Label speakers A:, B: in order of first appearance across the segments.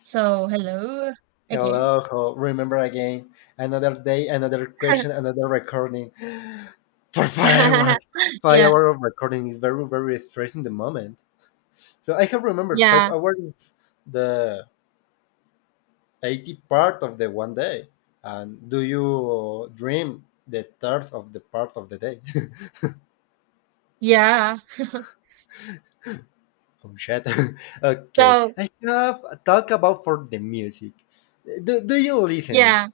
A: So, hello again.
B: Hello, remember again. Another day, another question, another recording. For 5 hours. Five
A: Yeah,
B: hours of recording is very, very stressing the moment. So I have remembered five
A: yeah,
B: hours is the 80 part of the one day. And do you dream the third of the part of the day?
A: yeah.
B: Oh shit. Okay.
A: So,
B: I have a talk about for the music. Do you listening?
A: yeah.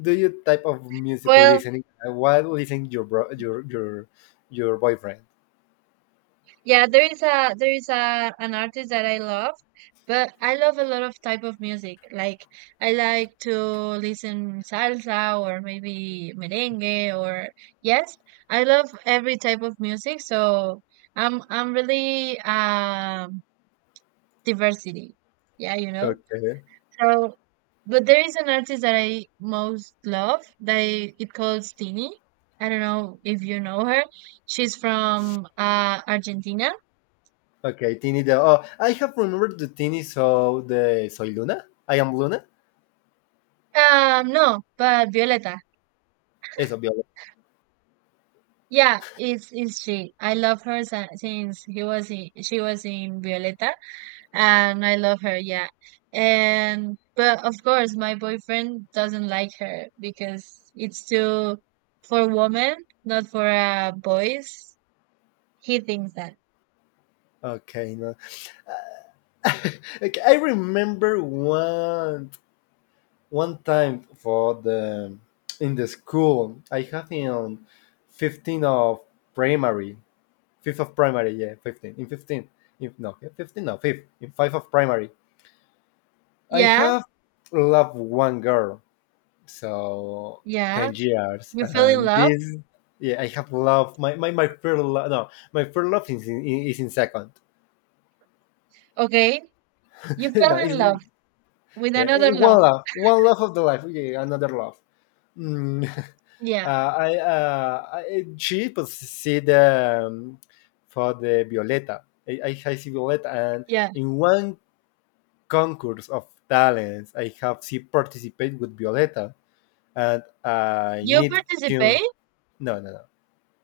B: Do you type of music
A: Well,
B: listening? What listening your your your boyfriend?
A: yeah, there is a an artist that I love, but I love a lot of type of music. Like, I like to listen salsa or maybe merengue, or, yes, I love every type of music. So I'm really, diversity, yeah,
B: Okay.
A: so, but there is an artist that I most love that I, it calls Tini. I don't know if you know her. She's from Argentina.
B: Okay, Tini. Oh, I have remembered the Tini. So the Soy Luna. I am Luna.
A: No, but Violeta.
B: Eso, Viola.
A: Yeah, it's she. I love her since she was in Violeta, and I love her. Yeah, and but of course my boyfriend doesn't like her because it's too for women, not for boys. He thinks that.
B: Okay, no. Okay, I remember one time for the in the school I have in 15 of primary fifth of primary, yeah, 15. In 15, if no, yeah, 15, no, fifth, in five of primary. I
A: Yeah,
B: have loved one girl, so
A: yeah,
B: 10 years,
A: you fell in
B: and
A: love.
B: this, yeah, I have loved my first love, no, my first love is in second.
A: Okay, you fell
B: no,
A: in
B: it's,
A: love with
B: yeah,
A: another love.
B: one love of the life, yeah, another love. Mm.
A: Yeah,
B: Uh, she see the for the Violeta. I see Violeta, and
A: yeah.
B: in one concourse of talents. I have she participate with Violeta, and I
A: You
B: need to
A: participate?
B: no no no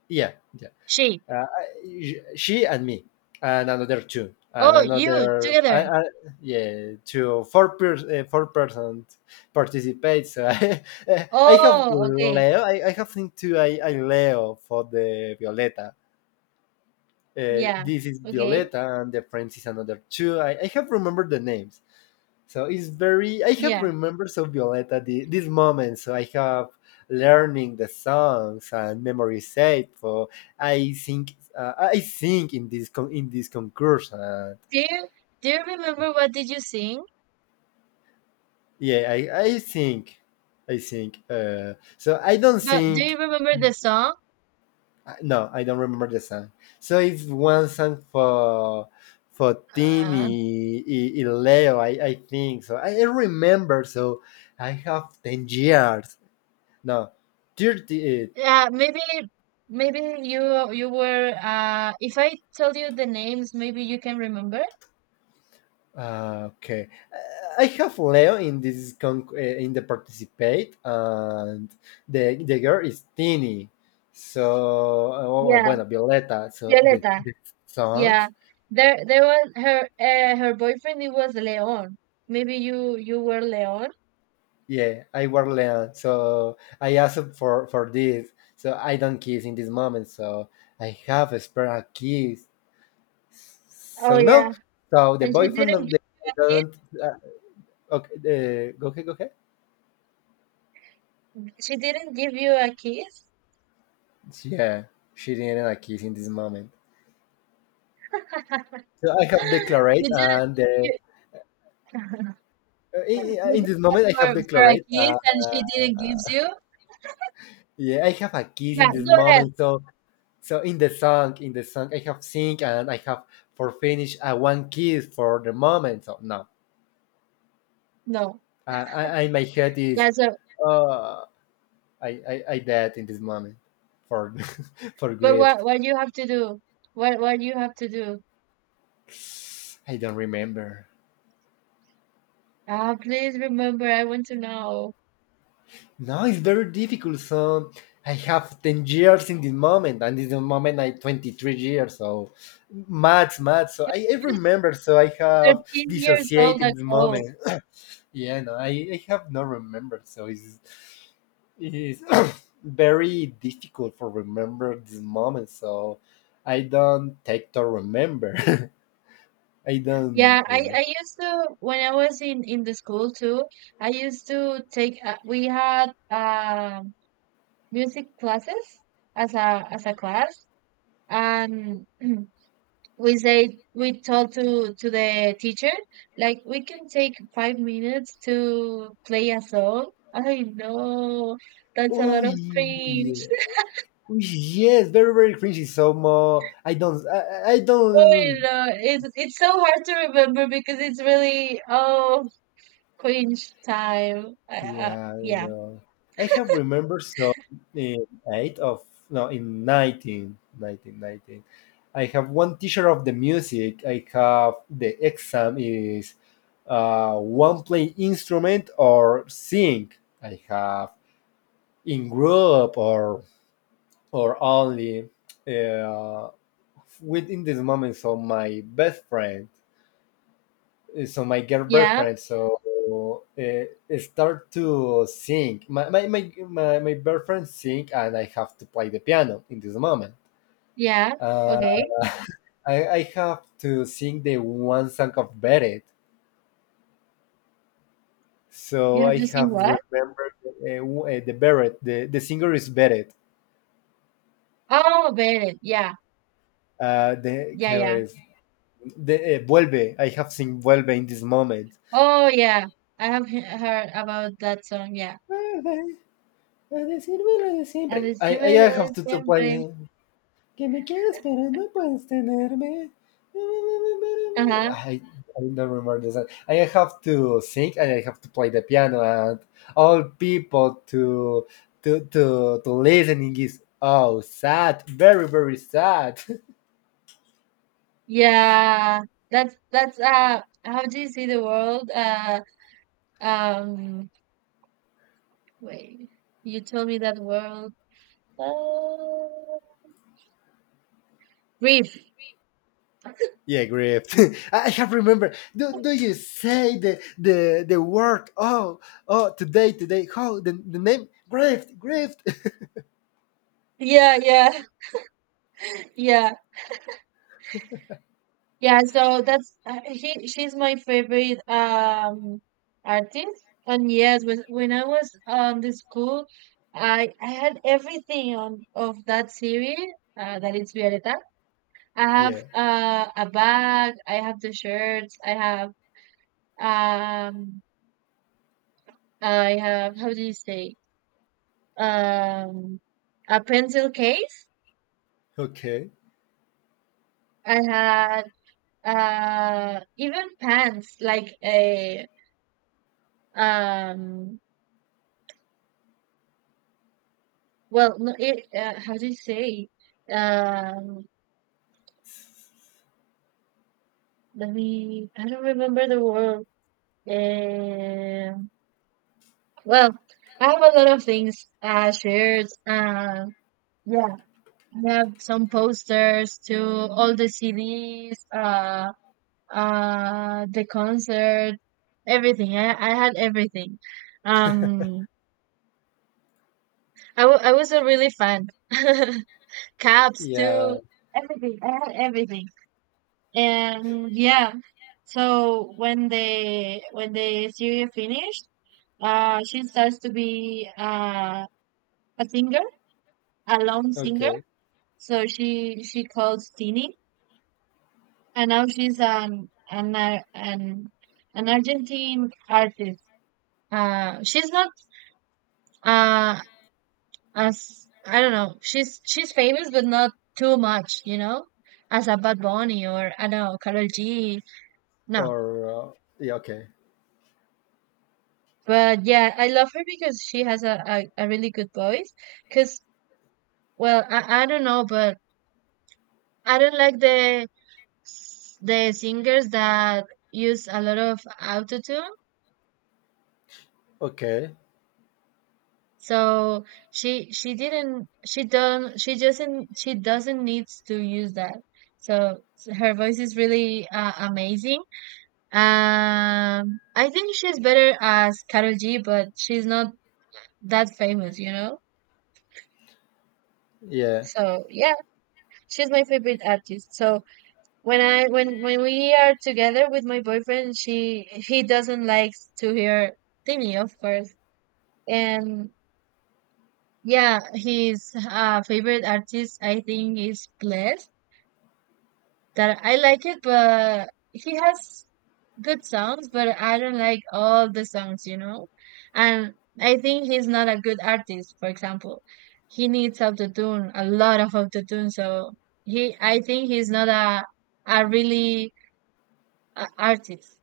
B: yeah yeah.
A: She.
B: She and me and another two and
A: Oh, you
B: another
A: together.
B: yeah two four four-person participate. So I have
A: Oh, okay.
B: Leo. I have think too. I Leo for the Violeta.
A: Yeah,
B: This is
A: okay.
B: Violeta and the friends is another two. I have remembered the names. So it's very. I have
A: Yeah.
B: remembered so Violeta this moment. So I have learning the songs and memory saved for. I think in this in this concurse. And
A: Do you do you remember what did you sing?
B: yeah, I think. So I don't
A: But do
B: think.
A: you remember the song?
B: No, I don't remember the song. So it's one song for
A: Uh,
B: Tini Leo. I think so. I remember. So I have 10 years. No. 30,
A: yeah, maybe you were, if I tell you the names, maybe you can remember.
B: Ah, okay. I have Leo in this in the participate, and the girl is Tini. So, oh,
A: Yeah,
B: bueno, Violeta. So the
A: Violeta.
B: the
A: Yeah,
B: songs,
A: there was her, her boyfriend. It was Leon. Maybe you were Leon.
B: yeah, I were Leo. So I asked for this. So I don't kiss in this moment. So I have a spare kiss.
A: Oh
B: So
A: yeah,
B: no. So the
A: and she
B: boyfriend
A: didn't give
B: of the
A: you a
B: don't. Uh, okay, go ahead, go ahead.
A: kiss. She didn't give you a kiss.
B: Yeah, she didn't a kiss in this moment. So I have declared,
A: You did
B: and
A: you, you
B: in
A: did
B: this
A: that
B: moment I have
A: for a
B: declared.
A: kiss, and she didn't give you.
B: Yeah, I have a kiss
A: Yeah,
B: in this
A: go ahead.
B: moment. So in the song, I have sing and I have for finish one kiss for the moment. So no,
A: No.
B: I my head is
A: Yeah. So,
B: uh, I dead in this moment for for
A: but
B: grief.
A: what you have to do? What you have to do?
B: I don't remember.
A: Ah, please remember. I want to know.
B: Now it's very difficult. So I have 10 years in this moment, and in the moment I 23 years. So maths, maths. So I
A: Just
B: remember. So I have
A: 13 years old
B: dissociated this
A: ago.
B: moment. yeah, no, I have not remembered. So it's very difficult for remember this moment. So I don't take to remember. I
A: Yeah,
B: don't
A: I
B: remember.
A: used to, when I was in the school too. I used to take We had, music classes as a class, and we told to the teacher, like, we can take 5 minutes to play a song. I know that's a
B: Oh
A: lot of
B: yeah,
A: cringe.
B: oh, yes, very very cringy. So more, I don't, I
A: Oh,
B: don't.
A: no, it's so hard to remember because it's really, oh, cringe time.
B: Yeah, I
A: Yeah.
B: know. I have remember so in eight of no in 1919 nineteen. I have one teacher of the music. I have the exam is one play instrument or sing. I have in group or only uh, within this moment. So my best friend so my girl
A: Yeah.
B: boyfriend so start to sing my boyfriend sing and I have to play the piano in this moment
A: Yeah,
B: uh,
A: okay.
B: I have to sing the one song of Beret.
A: You
B: So
A: have
B: I
A: to sing
B: have
A: what?
B: remembered the Beret. The singer is Beret.
A: Oh, Bennett. Yeah,
B: The
A: yeah,
B: creo
A: yeah.
B: es de, Vuelve. I have sing Vuelve in this moment.
A: Oh, yeah. I have heard about that song. Yeah.
B: Vuelve a decirme lo de
A: A
B: siempre. I
A: decirme lo de
B: have to
A: siempre.
B: play. Que me quedo esperando, puedes tenerme.
A: Uh-huh.
B: I don't remember the song. I have to sing and I have to play the piano and all people to listening is oh sad, very very sad.
A: Yeah. That's, how do you see the world? Um Wait. You told me that world. Uh, Brief.
B: yeah, great. I have remember. Do you say the word? Oh oh today today. How the name? Grift.
A: Yeah, yeah. Yeah. Yeah, so that's, she. She's my favorite, artist. And yes, when I was on the school, I had everything on of that series. That is Violeta. I
B: yeah.
A: have, a bag. I have the shirts. I have, um. I have, how do you say, um a pencil case.
B: Okay.
A: I had, even pants like a, um well, no, it, how do you say? Um, Let me, I don't remember the word. Um, well, I have a lot of things, shared. Yeah, I have some posters, to all the CDs, the concert, everything. I had everything. Um, I was a really fan. Caps
B: Yeah.
A: too, everything. I had everything. And yeah, so when the series finished, she starts to be, a singer, a lone singer.
B: Okay.
A: So she calls Tini, and now she's an Ar- an Argentine artist. She's not, uh as I don't know. She's famous, but not too much, as a Bad Bunny, or I don't know, Karol G. No,
B: Or yeah. Okay.
A: but yeah, I love her because she has a really good voice. Cause, well, I don't know, but I don't like the singers that use a lot of autotune.
B: Okay.
A: So she doesn't needs to use that. So her voice is really, amazing. I think she's better as Karol G, but she's not that famous.
B: Yeah.
A: So yeah, she's my favorite artist. So when I when we are together with my boyfriend, she he doesn't like to hear Timmy, of course. And yeah, his, favorite artist I think is Bless. That I like it, but he has good songs, but I don't like all the songs. And I think he's not a good artist. For example, he needs auto tune, a lot of autotune. So I think he's not a really artist.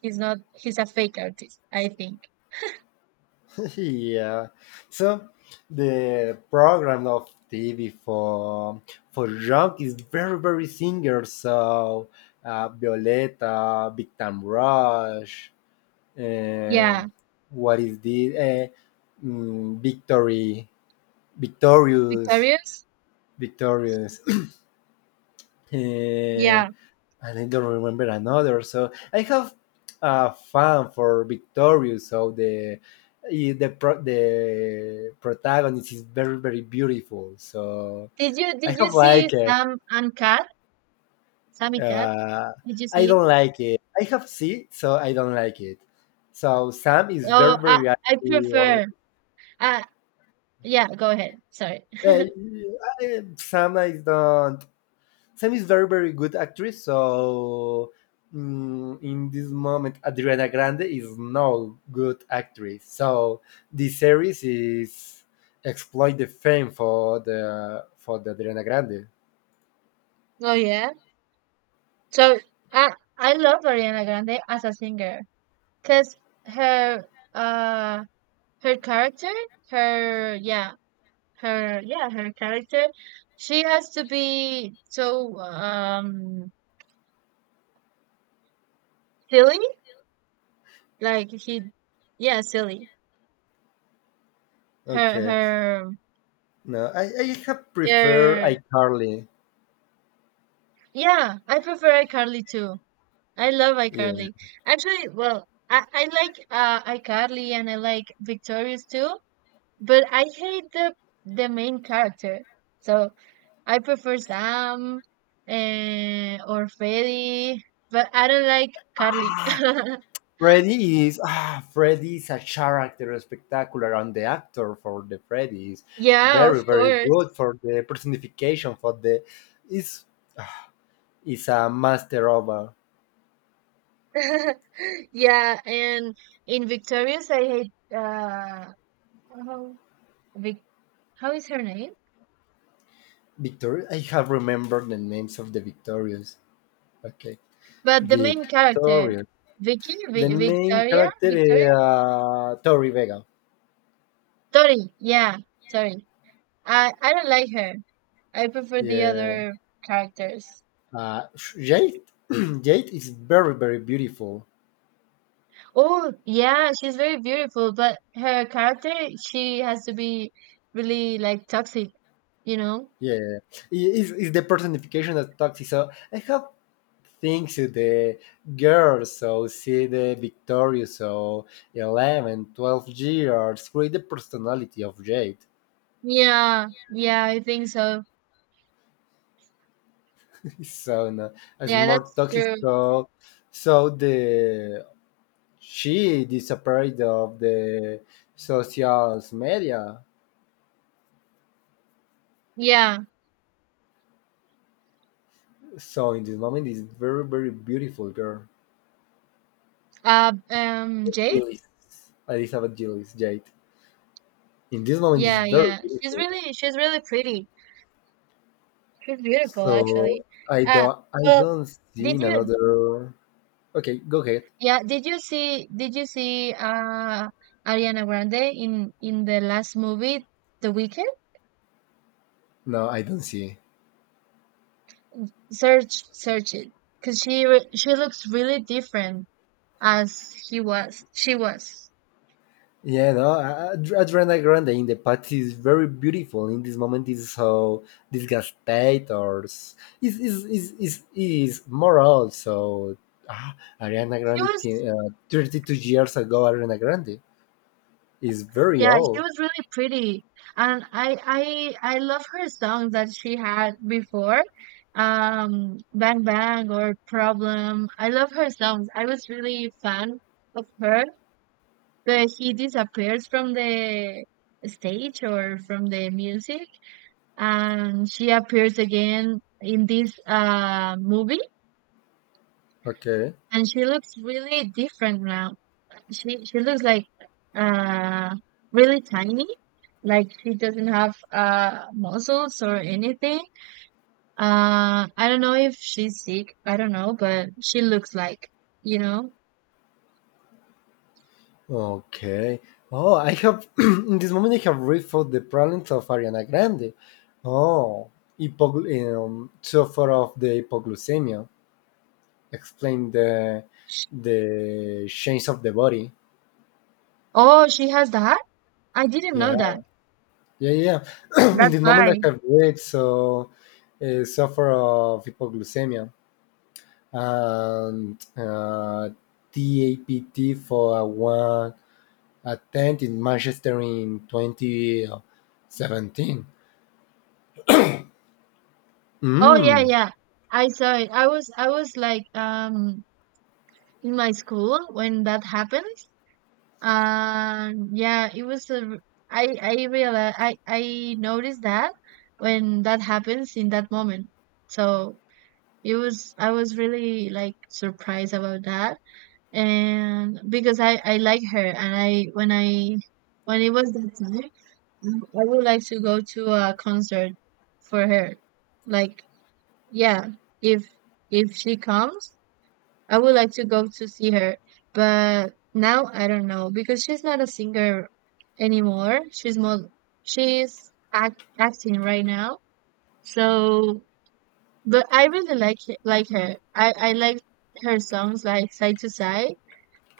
A: He's not. He's a fake artist. I think.
B: yeah. So the program of TV for rock is very very singers. So Violeta, Big Time Rush,
A: Yeah,
B: um, what is this? Victory, Victorious,
A: Victorious.
B: Victorious. Uh,
A: Yeah.
B: and I don't remember another. So I have a fan for Victorious. So the protagonist is very very beautiful. So
A: Did you
B: I
A: Did you
B: have
A: see
B: like it.
A: Sam and Cat? Sammy Cat.
B: Uh,
A: Did you
B: I
A: see?
B: don't like it. I have seen, so I don't like it. So Sam is
A: Oh,
B: very
A: I
B: very.
A: I prefer. Uh yeah. Go ahead. Sorry.
B: Uh, I- Sam I don't Sam is very, very good actress. So in this moment, Adriana Grande is no good actress. So this series is exploit the fame for the Adriana Grande.
A: Oh yeah. So I I love Ariana Grande as a singer because her uh her character, her, yeah, her, yeah, her character, she has to be so, silly. Like he, yeah, silly. Her,
B: Okay,
A: her,
B: no, I have prefer
A: her.
B: iCarly.
A: Yeah, I prefer iCarly too. I love
B: Yeah.
A: iCarly. Actually, well, I like, iCarly, and I like Victorious too, but I hate the main character. So I prefer Sam, or Freddy, but I don't like Carly.
B: Freddy is a character spectacular, and the actor for the Freddy is
A: Yeah, of
B: very very
A: course.
B: good for the personification for the is is a master of a
A: Yeah, and in Victorious, I hate, how Vic, how is her name?
B: Victor. I have remembered the names of the victorious. Okay,
A: But the main character,
B: victorious. The main
A: Victoria,
B: character
A: Victoria,
B: is Tori Vega.
A: Tori. Yeah, Tori. I don't like her. I prefer the
B: Yeah,
A: other characters.
B: uh, Jade. Jade is very very beautiful.
A: Oh yeah, she's very beautiful, but her character, she has to be really like toxic, you know?
B: Yeah, is the personification of Toxic. So I have things to the girls so see the victorious so 11, 12 years create the personality of jade.
A: Yeah, yeah, I think so.
B: It's So no, it's
A: Yeah,
B: more
A: that's
B: toxic.
A: true.
B: So the she disappeared of the social media.
A: Yeah.
B: So in this moment, is very very beautiful girl,
A: Jade.
B: Gillis, Elizabeth Gillis Jade. In this moment, is
A: Yeah,
B: very
A: yeah. She's
B: beautiful.
A: really she's really pretty. She's beautiful,
B: So
A: actually.
B: I
A: Uh,
B: don't I
A: well,
B: don't see
A: did
B: in
A: you?
B: another. Okay, go ahead.
A: Yeah, did you see? Did you see, Ariana Grande in the last movie, The Weekend?
B: No, I don't see.
A: Search, search it, cause she looks really different as he was. she was.
B: Yeah, no, Ariana Grande in the past is very beautiful. In this moment, is so disgusted or s- is moral. So ah, Ariana
A: She
B: Grande,
A: was.
B: 32 years ago, Ariana Grande is very
A: Yeah, she
B: old.
A: was really pretty, and I love her songs that she had before, Bang Bang or Problem. I love her songs. I was really fan of her. But he disappears from the stage or from the music, and she appears again in this, movie,
B: Okay,
A: and she looks really different now. She looks like, uh, really tiny, like she doesn't have, muscles or anything. I don't know if she's sick. I don't know, but she looks like you know.
B: okay. Oh, I have in this moment I have rethought the problems of Ariana Grande. Oh, suffer of the hypoglycemia. Explain the
A: Sh-
B: the change of the body.
A: Oh, she has that? I didn't know
B: Yeah,
A: that.
B: yeah, yeah. In
A: That's
B: the moment I
A: why.
B: have weight, so suffer of hypoglycemia and TAPT for a one attempt in Manchester in 2017.
A: Oh yeah,
B: Mm,
A: yeah. I saw it. I was like, in my school when that happened. Yeah, it was I realized I noticed that when that happens in that moment. So it was I was really like surprised about that, and because I like her, and I when it was that time, I would like to go to a concert for her, like, yeah, if if she comes, I would like to go to see her. But now I don't know because she's not a singer anymore. She's more, she's acting right now. So, but I really like like her. I like her songs like Side to Side,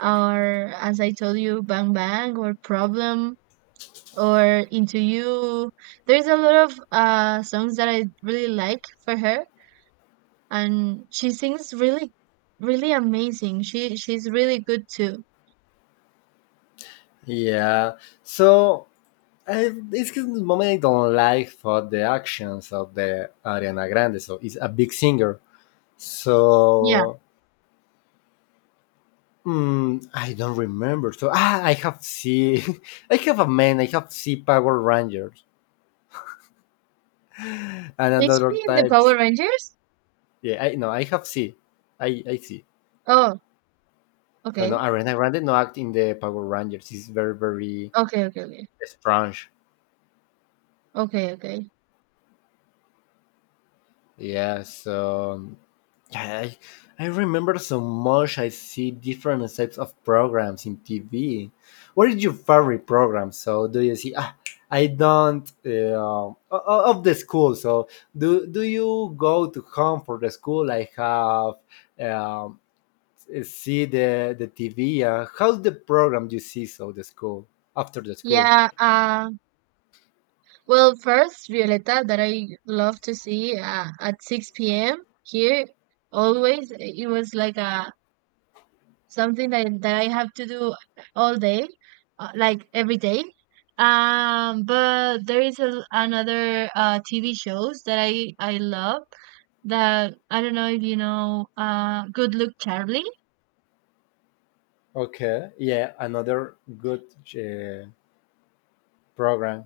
A: or as I told you, Bang Bang or Problem, or Into You. There's a lot of songs that I really like for her, and she sings really really amazing. She's really good too.
B: yeah. So it's the moment I don't like for the actions of the Ariana Grande. So it's a big singer.
A: Yeah.
B: So I don't remember. So I have see, I have a man. I have see Power Rangers and
A: Is
B: another
A: she in the
B: type.
A: Power Rangers?
B: Yeah, I no, I have see, I see.
A: Oh,
B: So no,
A: okay.
B: Arena Grande no act in the Power Rangers. It's very very
A: Okay, okay, okay.
B: strange.
A: Okay, okay.
B: Yeah. So yeah, I remember so much. I see different types of programs in TV. What is your favorite program? So do you see? Ah, I don't of the school. So do you go to home for the school? I have um, see the TV. How's the program you see? So the school after the school.
A: Yeah, well, first, Violeta, that I love to see, at 6 p.m. here, always, it was like a, something that I have to do all day, like every day. But there is, another, TV shows that I love, that I don't know if you know, Good Luck Charlie.
B: Okay, yeah, another good uh, program.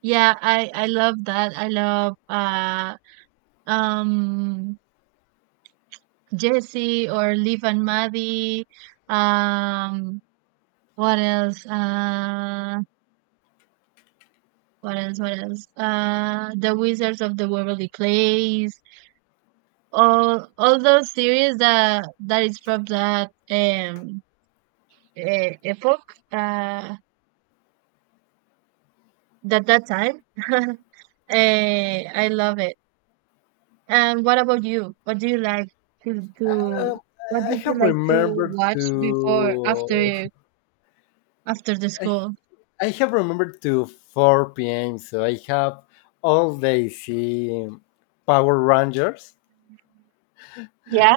A: Yeah, I love that. I love, um Jesse or Liv and Maddie. Um what else? What else? What else? The Wizards of the Waverly Place. All those series that is from that, epoch, uh that time. I love it. And what about you? What do you like to
B: Um,
A: what
B: I
A: did you
B: have
A: like to
B: remembered
A: watch before
B: to
A: after the
B: I,
A: school?
B: I have remembered to 4 p.m., so I have all day seeing Power Rangers.
A: Yeah,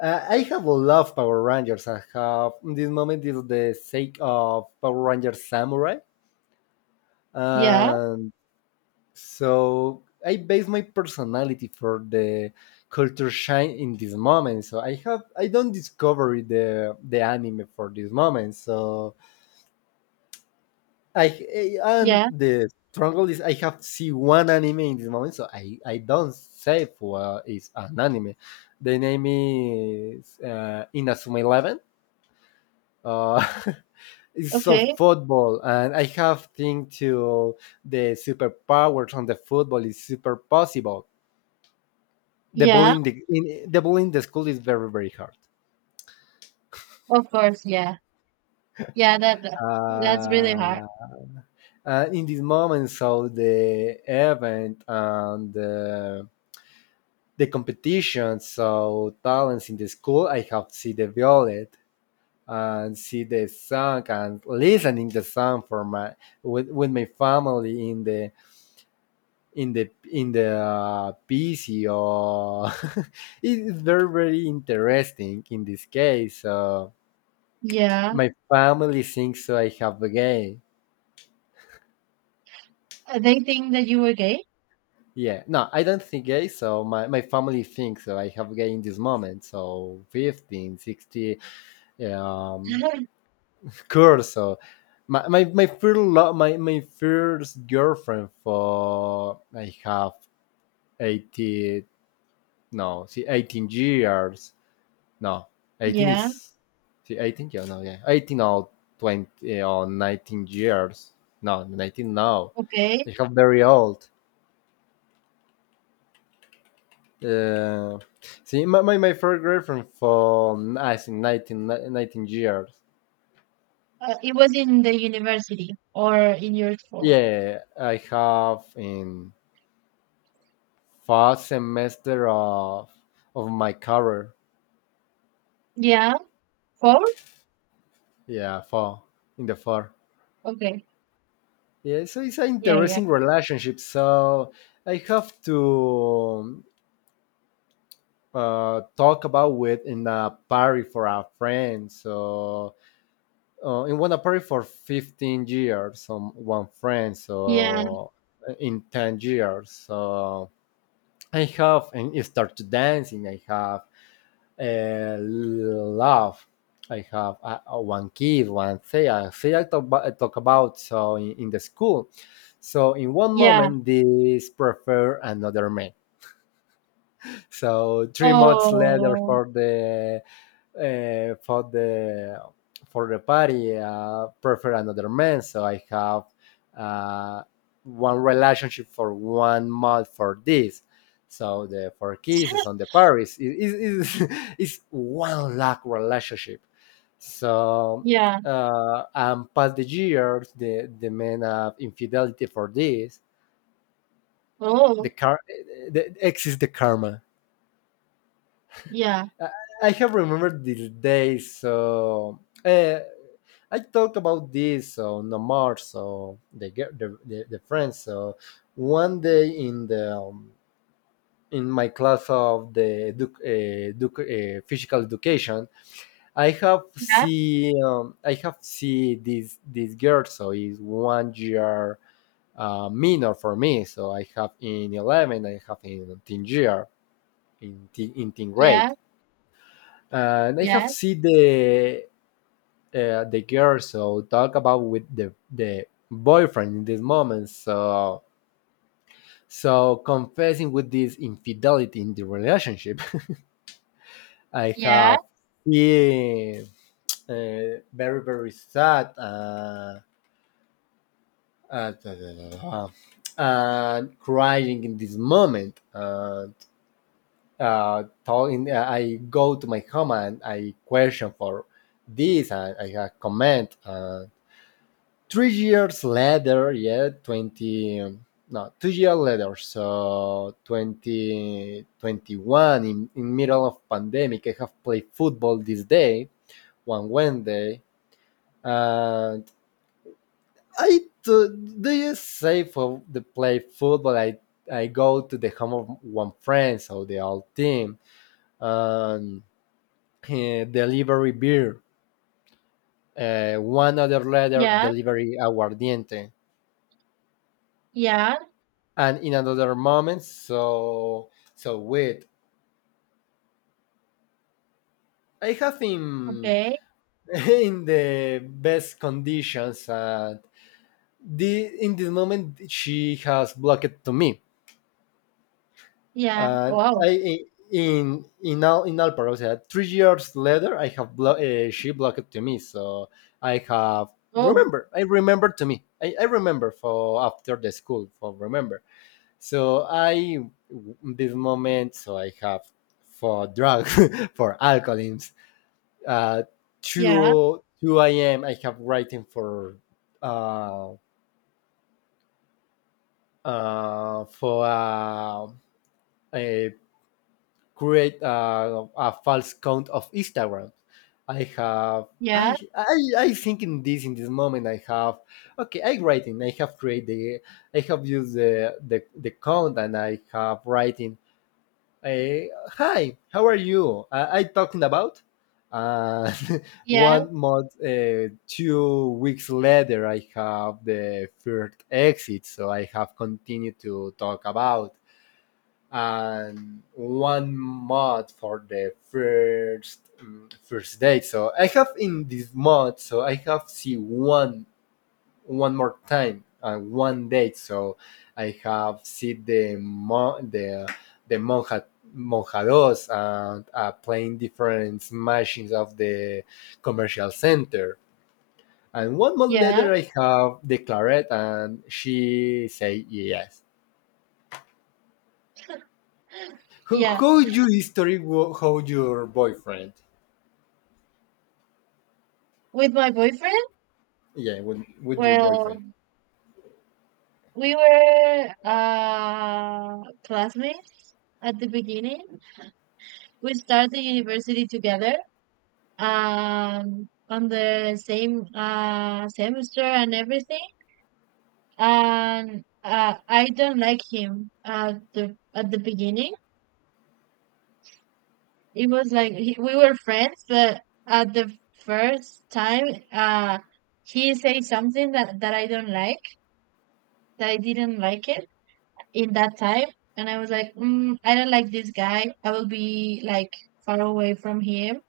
B: I have loved Power Rangers. I have, in this moment, is the sake of Power Rangers Samurai.
A: yeah,
B: And so I base my personality for the culture shine in this moment. So I don't discover the anime for this moment. So I and
A: yeah.
B: the struggle is I have to see one anime in this moment, so I don't say for it's an anime. The name is Inazuma Eleven. Uh, it's so
A: Okay.
B: football, and I have think to the superpowers on the football is super possible. The ball
A: Yeah,
B: in the school is very very hard.
A: of course, yeah. Yeah, that's really hard.
B: Uh, in this moment, so the event and the competition. So talents in the school, I have see the violet and see the song and listening the song for my with my family in the PC or it's very very interesting in this case. So
A: Yeah.
B: my family thinks so I have a gay.
A: They think that you were gay?
B: Yeah, no, I don't think gay. So my family thinks so I have gay in this moment. So 15, 60, um, Curso. My first girlfriend for I have 18, no, see 18 years, no, 18
A: Yeah,
B: is, see 18, yeah, no, yeah, 18 or 20, or 19 years, no, 19 now.
A: okay.
B: I have very old, uh, see my, my first girlfriend for I think nineteen years.
A: It was in the university or in your school.
B: Yeah, I have in fall semester of my career.
A: Yeah, fourth.
B: Yeah, fall in the fall.
A: Okay.
B: Yeah, so it's an
A: Yeah, yeah,
B: interesting relationship. So I have to talk about it in a party for a friend. So in one party for 15 years, on one friend.
A: yeah,
B: So in 10 years, so I have and start to dancing. I have love. I have one kid, one thing, a thing I talk about, I talk about so in the school. So in one
A: yeah.
B: moment, this prefer another man. So 3 months later,
A: Oh,
B: uh, for the for the party, prefer another man. So I have uh, one relationship for 1 month for this. So the four kisses on the Paris is is one lakh relationship. So
A: yeah.
B: and past the years, the men have infidelity for this. The
A: Oh,
B: car, exists the karma.
A: yeah,
B: I I have remembered these day, so uh, I talked about this on the March, so the, gir- the friends. So one day in my class of the physical education,
A: yeah,
B: I have see this girl. So is 1 year, minor for me. So I have in 11, I have in teen year, in teen grade,
A: yeah,
B: and I have
A: yes,
B: seen the the girl, so talk about with the boyfriend in this moment. So confessing with this infidelity in the relationship, I
A: yeah,
B: have been very very sad, uh, uh, and crying in this moment. Talking, I go to my home and I question for this and I have comment. 3 years later, yeah, 20, no, 2 years later, so 2021, in middle of pandemic, I have played football this day, one Wednesday, and I do, do you say for the play football, I go to the home of one friend, so the whole team, and delivery beer, one other later,
A: yeah,
B: delivery aguardiente.
A: yeah.
B: And in another moment, so wait, I have him
A: Okay.
B: in the best conditions, and in this moment she has blocked to me.
A: Yeah.
B: And
A: Wow.
B: I in all, process 3 years later I have she blocked to me. So
A: Oh,
B: I remember to me, I remember for after the school for remember. So I in this moment, so I have for drugs for alcoholism. Uh,
A: yeah,
B: two a.m. I have writing uh for a a false count of Instagram. I have.
A: yeah,
B: I think in this moment, I have. Okay, I writing, I have created, I have used the the count, and I have writing. Hi, how are you? I talking about, uh,
A: yeah,
B: 1 month, 2 weeks later, I have the third exit, so I have continued to talk about, and 1 month for the first date. So I have in this month, so I have see one more time and one date. So I have seen the the monja monjados and playing different machines of the commercial center. And 1 month
A: yeah,
B: later, I have the claret, and she say yes. How,
A: yeah.
B: how you history wo- how your boyfriend?
A: With my boyfriend,
B: Yeah, with your boyfriend.
A: well, we were, classmates at the beginning. We started university together, on the same, semester and everything, and, I don't like him at the beginning. It was like, we were friends, but at the first time, uh he said something that I don't like, that I didn't like it in that time, and I was like, I don't like this guy. I will be like far away from him.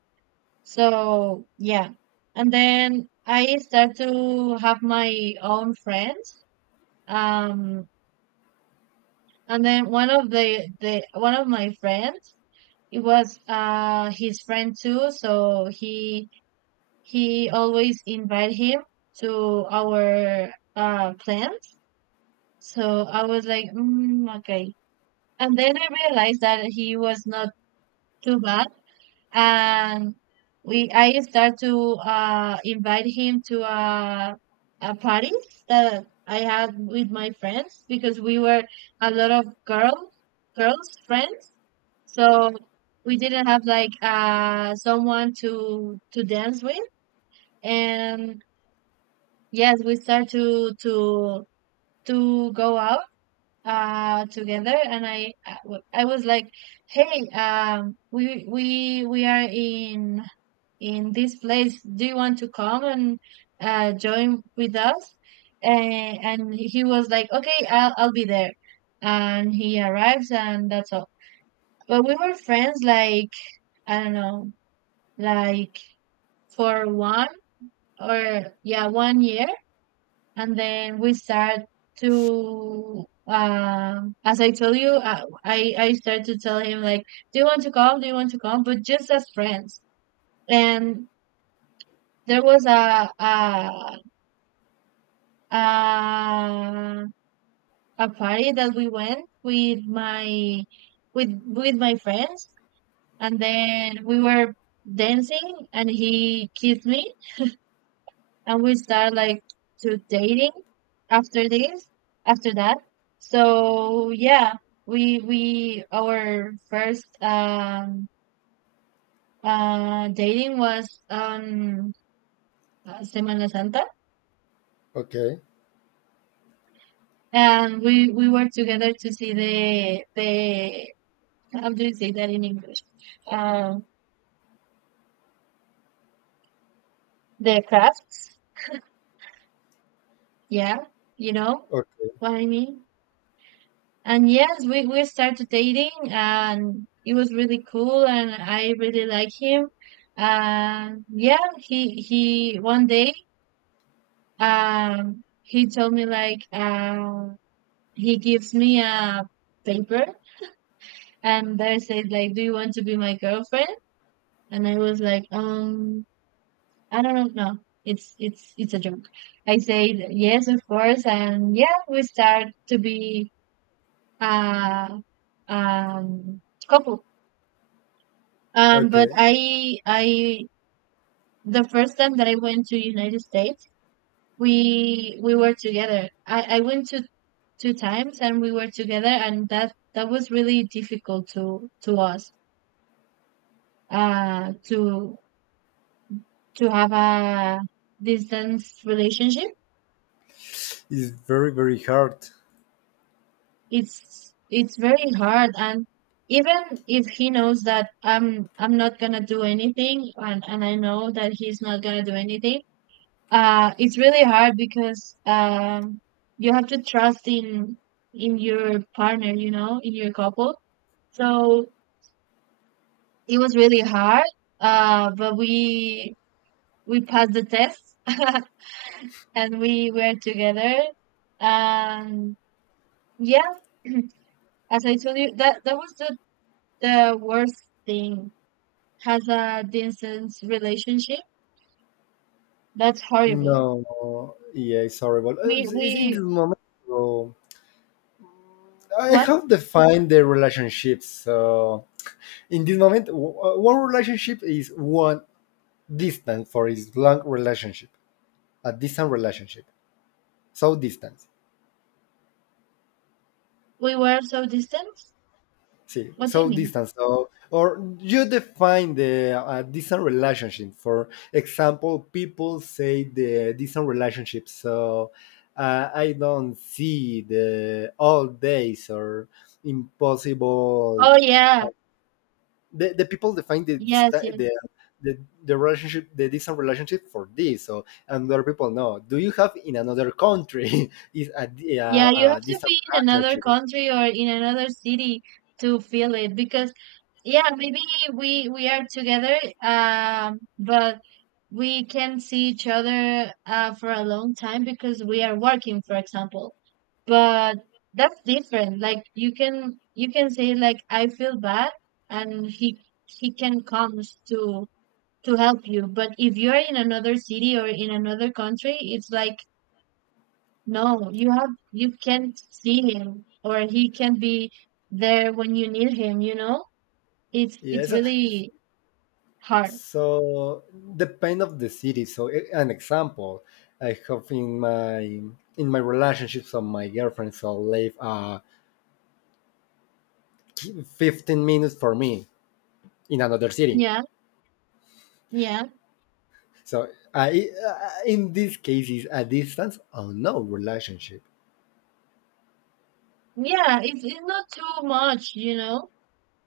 A: So yeah. And then I start to have my own friends. Um and then one of my friends it was his friend too, so he always invite him to our plans. So I was like, okay. And then I realized that he was not too bad, and we I start to invite him to a party that I had with my friends, because we were a lot of girls, girls friends, so we didn't have like someone to dance with. And yes, we start to go out together. And I was like, hey, we are in this place. Do you want to come and join with us? And he was like, okay, I'll be there. And he arrives, and that's all. But we were friends, like, I don't know, like, for one or, yeah, 1 year. And then we start to, as I told you, I started to tell him, like, do you want to come? Do you want to come? But just as friends. And there was uh, a party that we went with my with my friends. And then we were dancing, and he kissed me, and we start like to dating after after that. So yeah, we our first dating was on Semana Santa.
B: Okay,
A: And we were together to see the how do you say that in English? Uh, the crafts. Yeah, you know
B: okay,
A: what I mean. And yes, we started dating, and it was really cool, and I really like him. And yeah, he one day he told me like, he gives me a paper, and there says like, "Do you want to be my girlfriend?" And I was like, I don't know. No, it's it's a joke. I said yes, of course. And yeah, we start to be uh um couple. But
B: okay.
A: I the first time that I went to United States, we were together. I went to two times and we were together, and that was really difficult to us uh to to have a distance relationship.
B: It's very very hard.
A: It's very hard. And even if he knows that I'm not gonna do anything, and I know that he's not gonna do anything, it's really hard, because you have to trust in your partner, you know, in your couple. So it was really hard. But we passed the test and we were together. And yeah, as I told you, that was the worst thing, has a distant relationship. That's horrible.
B: No, yeah, it's horrible. It's in
A: We
B: this moment, so I
A: What?
B: have defined the relationships. So in this moment, one relationship is one distance for is long relationship, a distant relationship. So distance.
A: We were so distant?
B: See,
A: What do you
B: so
A: mean?
B: distance. So, or you define the distant relationship. For example, people say the distant relationship. So, I don't see the all days or impossible.
A: Oh yeah.
B: Uh, the people define the,
A: Yes, yes.
B: the the relationship, the distant relationship for this. So, and other people know. Do you have in another country is a, di-
A: Yeah,
B: a,
A: you have
B: a
A: to
B: distant
A: be in another
B: relationship?
A: country or in another city to feel it, because yeah, maybe we are together, but we can see each other for a long time because we are working, for example. But that's different. Like, you can say like I feel bad, and he can comes to help you. But if you're in another city or in another country, it's like, no, you can't see him, or he can not be there when you need him, you know. It's
B: Yes.
A: really hard.
B: So depend of the city. So an example, I have in my relationships of my girlfriend, so live 15 minutes for me in another city.
A: Yeah, yeah.
B: So I, in these cases a distance or no relationship.
A: Yeah, it's not too much, you know.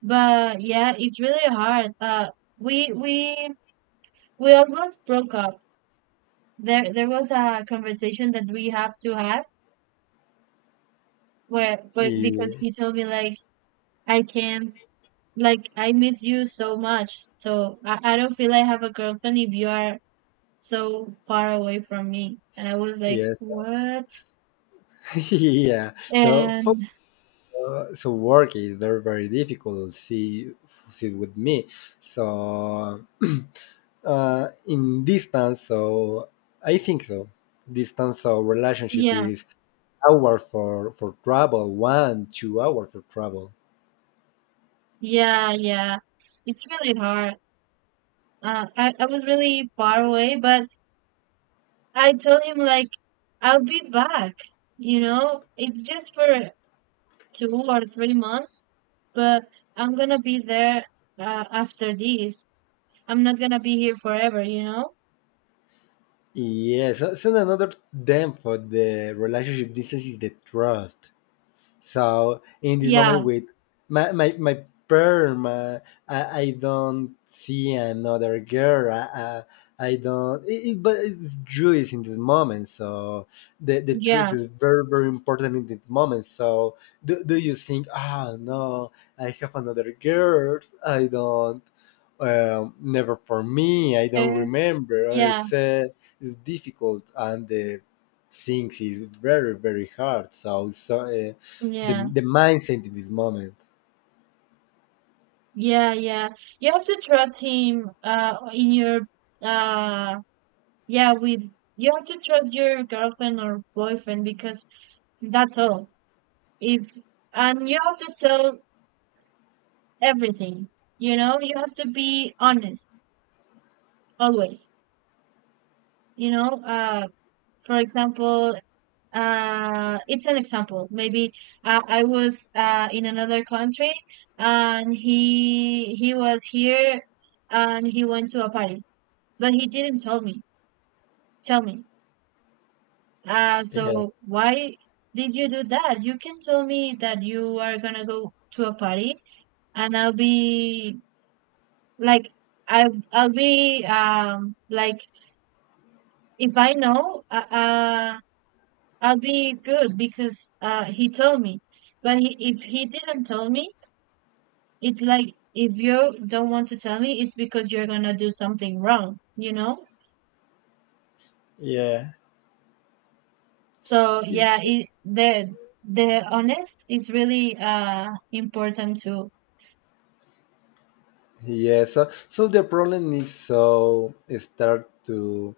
A: But yeah, it's really hard. We we almost broke up. There was a conversation that we have to have, where, but because
B: Ye-
A: he told me like, I can't, like, I miss you so much, so I don't feel I have a girlfriend if you are so far away from me. And I was like,
B: Yes,
A: what?
B: yeah. So for,
A: And
B: so work is very very difficult. See with me. So. In distance, so I think so distance of relationship
A: yeah,
B: is hour for travel, one two hour for travel.
A: yeah, yeah, it's really hard. I was really far away, but I told him like, I'll be back, you know, it's just for 2 or 3 months, but I'm gonna be there after this. I'm not gonna be here forever, you know?
B: Yes, so another them for the relationship distance is the trust. So in this moment,
A: Yeah,
B: with my my, my perm, uh, I don't see another girl. I don't. But it's Jewish in this moment, so the truth
A: yeah,
B: is very very important in this moment. So do you think? Ah, no, I have another girl. I don't. Never for me. I don't
A: okay.
B: remember. I
A: Yeah,
B: said it's difficult, and the things is very very hard. So. Uh, the
A: yeah,
B: the mindset in this moment.
A: yeah, yeah. You have to trust him, in your, uh, yeah, with, you have to trust your girlfriend or boyfriend because that's all. If, and you have to tell everything, you know? You have to be honest always, you know? For example, it's an example maybe. I was in another country, and he was here, and he went to a party, but he didn't tell me.
B: Yeah,
A: So why did you do that? You can tell me that you are gonna go to a party, and I'll be like, I'll be like, if I know, I'll be good because he told me. But if he didn't tell me, it's like if you don't want to tell me, it's because you're gonna do something wrong, you know?
B: yeah,
A: So
B: is
A: yeah, it, the honest is really important too.
B: yeah. So the problem is so start to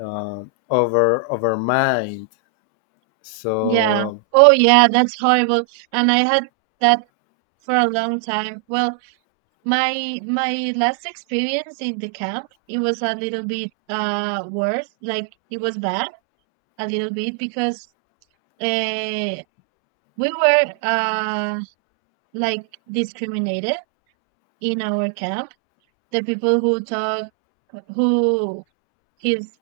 B: over mind.
A: Yeah.
B: So
A: Oh yeah, that's horrible. And I had that for a long time. Well, my last experience in the camp, it was a little bit worse. Like, it was bad a little bit because uh we were like discriminated in our camp. The people who talk, who his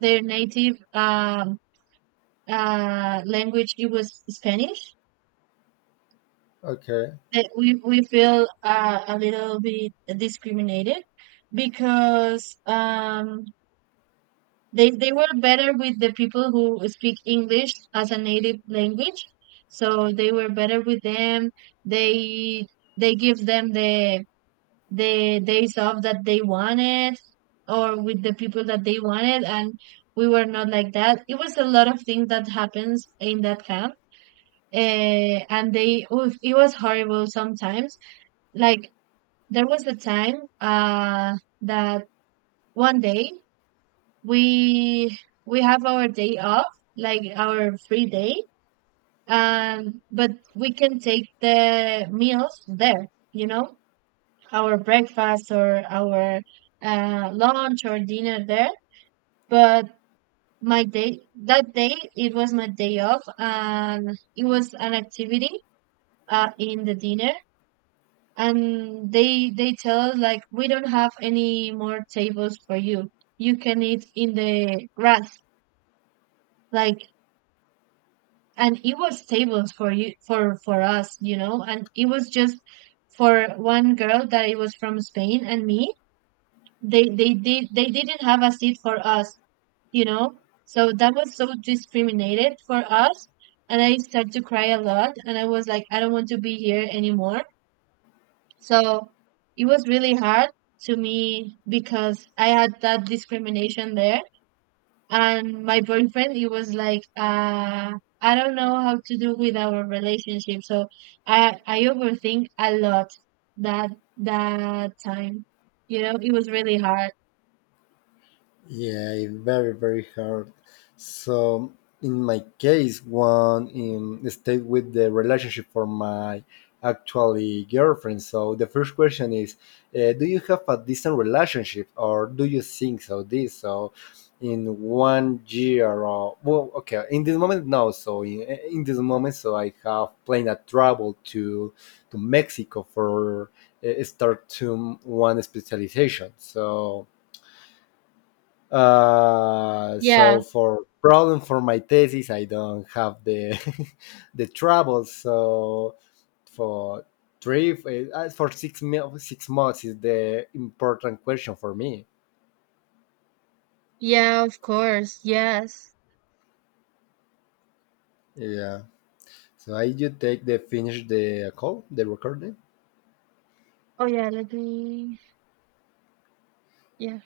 A: their native language, it was Spanish.
B: okay.
A: That we feel a little bit discriminated, because they were better with the people who speak English as a native language. So they were better with them. They they give them the days off that they wanted, or with the people that they wanted. And we were not like that. It was a lot of things that happens in that camp. And they, oof, it was horrible sometimes. Like, there was a time that one day we have our day off, like our free day, but we can take the meals there, you know, our breakfast or our lunch or dinner there. But my day, that day, it was my day off, and it was an activity in the dinner. And they tell us like, we don't have any more tables for you. You can eat in the grass. Like, and it was tables for you, for us, you know. And it was just for one girl that it was from Spain and me. They didn't have a seat for us, you know? So that was so discriminated for us. And I started to cry a lot. And I was like, I don't want to be here anymore. So it was really hard to me because I had that discrimination there. And my boyfriend, he was like, I don't know how to do with our relationship. So I overthink a lot that, that time. You know, it was really hard.
B: Yeah, it very, very hard. So in my case, one in stay with the relationship for my actually girlfriend. So the first question is, do you have a decent relationship, or do you think so? This so in 1 year or well, okay, in this moment no. So in this moment, so I have planned a travel to Mexico for start to one specialization. So uh,
A: Yeah.
B: so for problem for my thesis, I don't have the the travel. So for for 6 months is the important question for me.
A: Yeah, of course. Yes.
B: Yeah. So I you take the finish the call the recording.
A: Oh, yeah, let me yeah.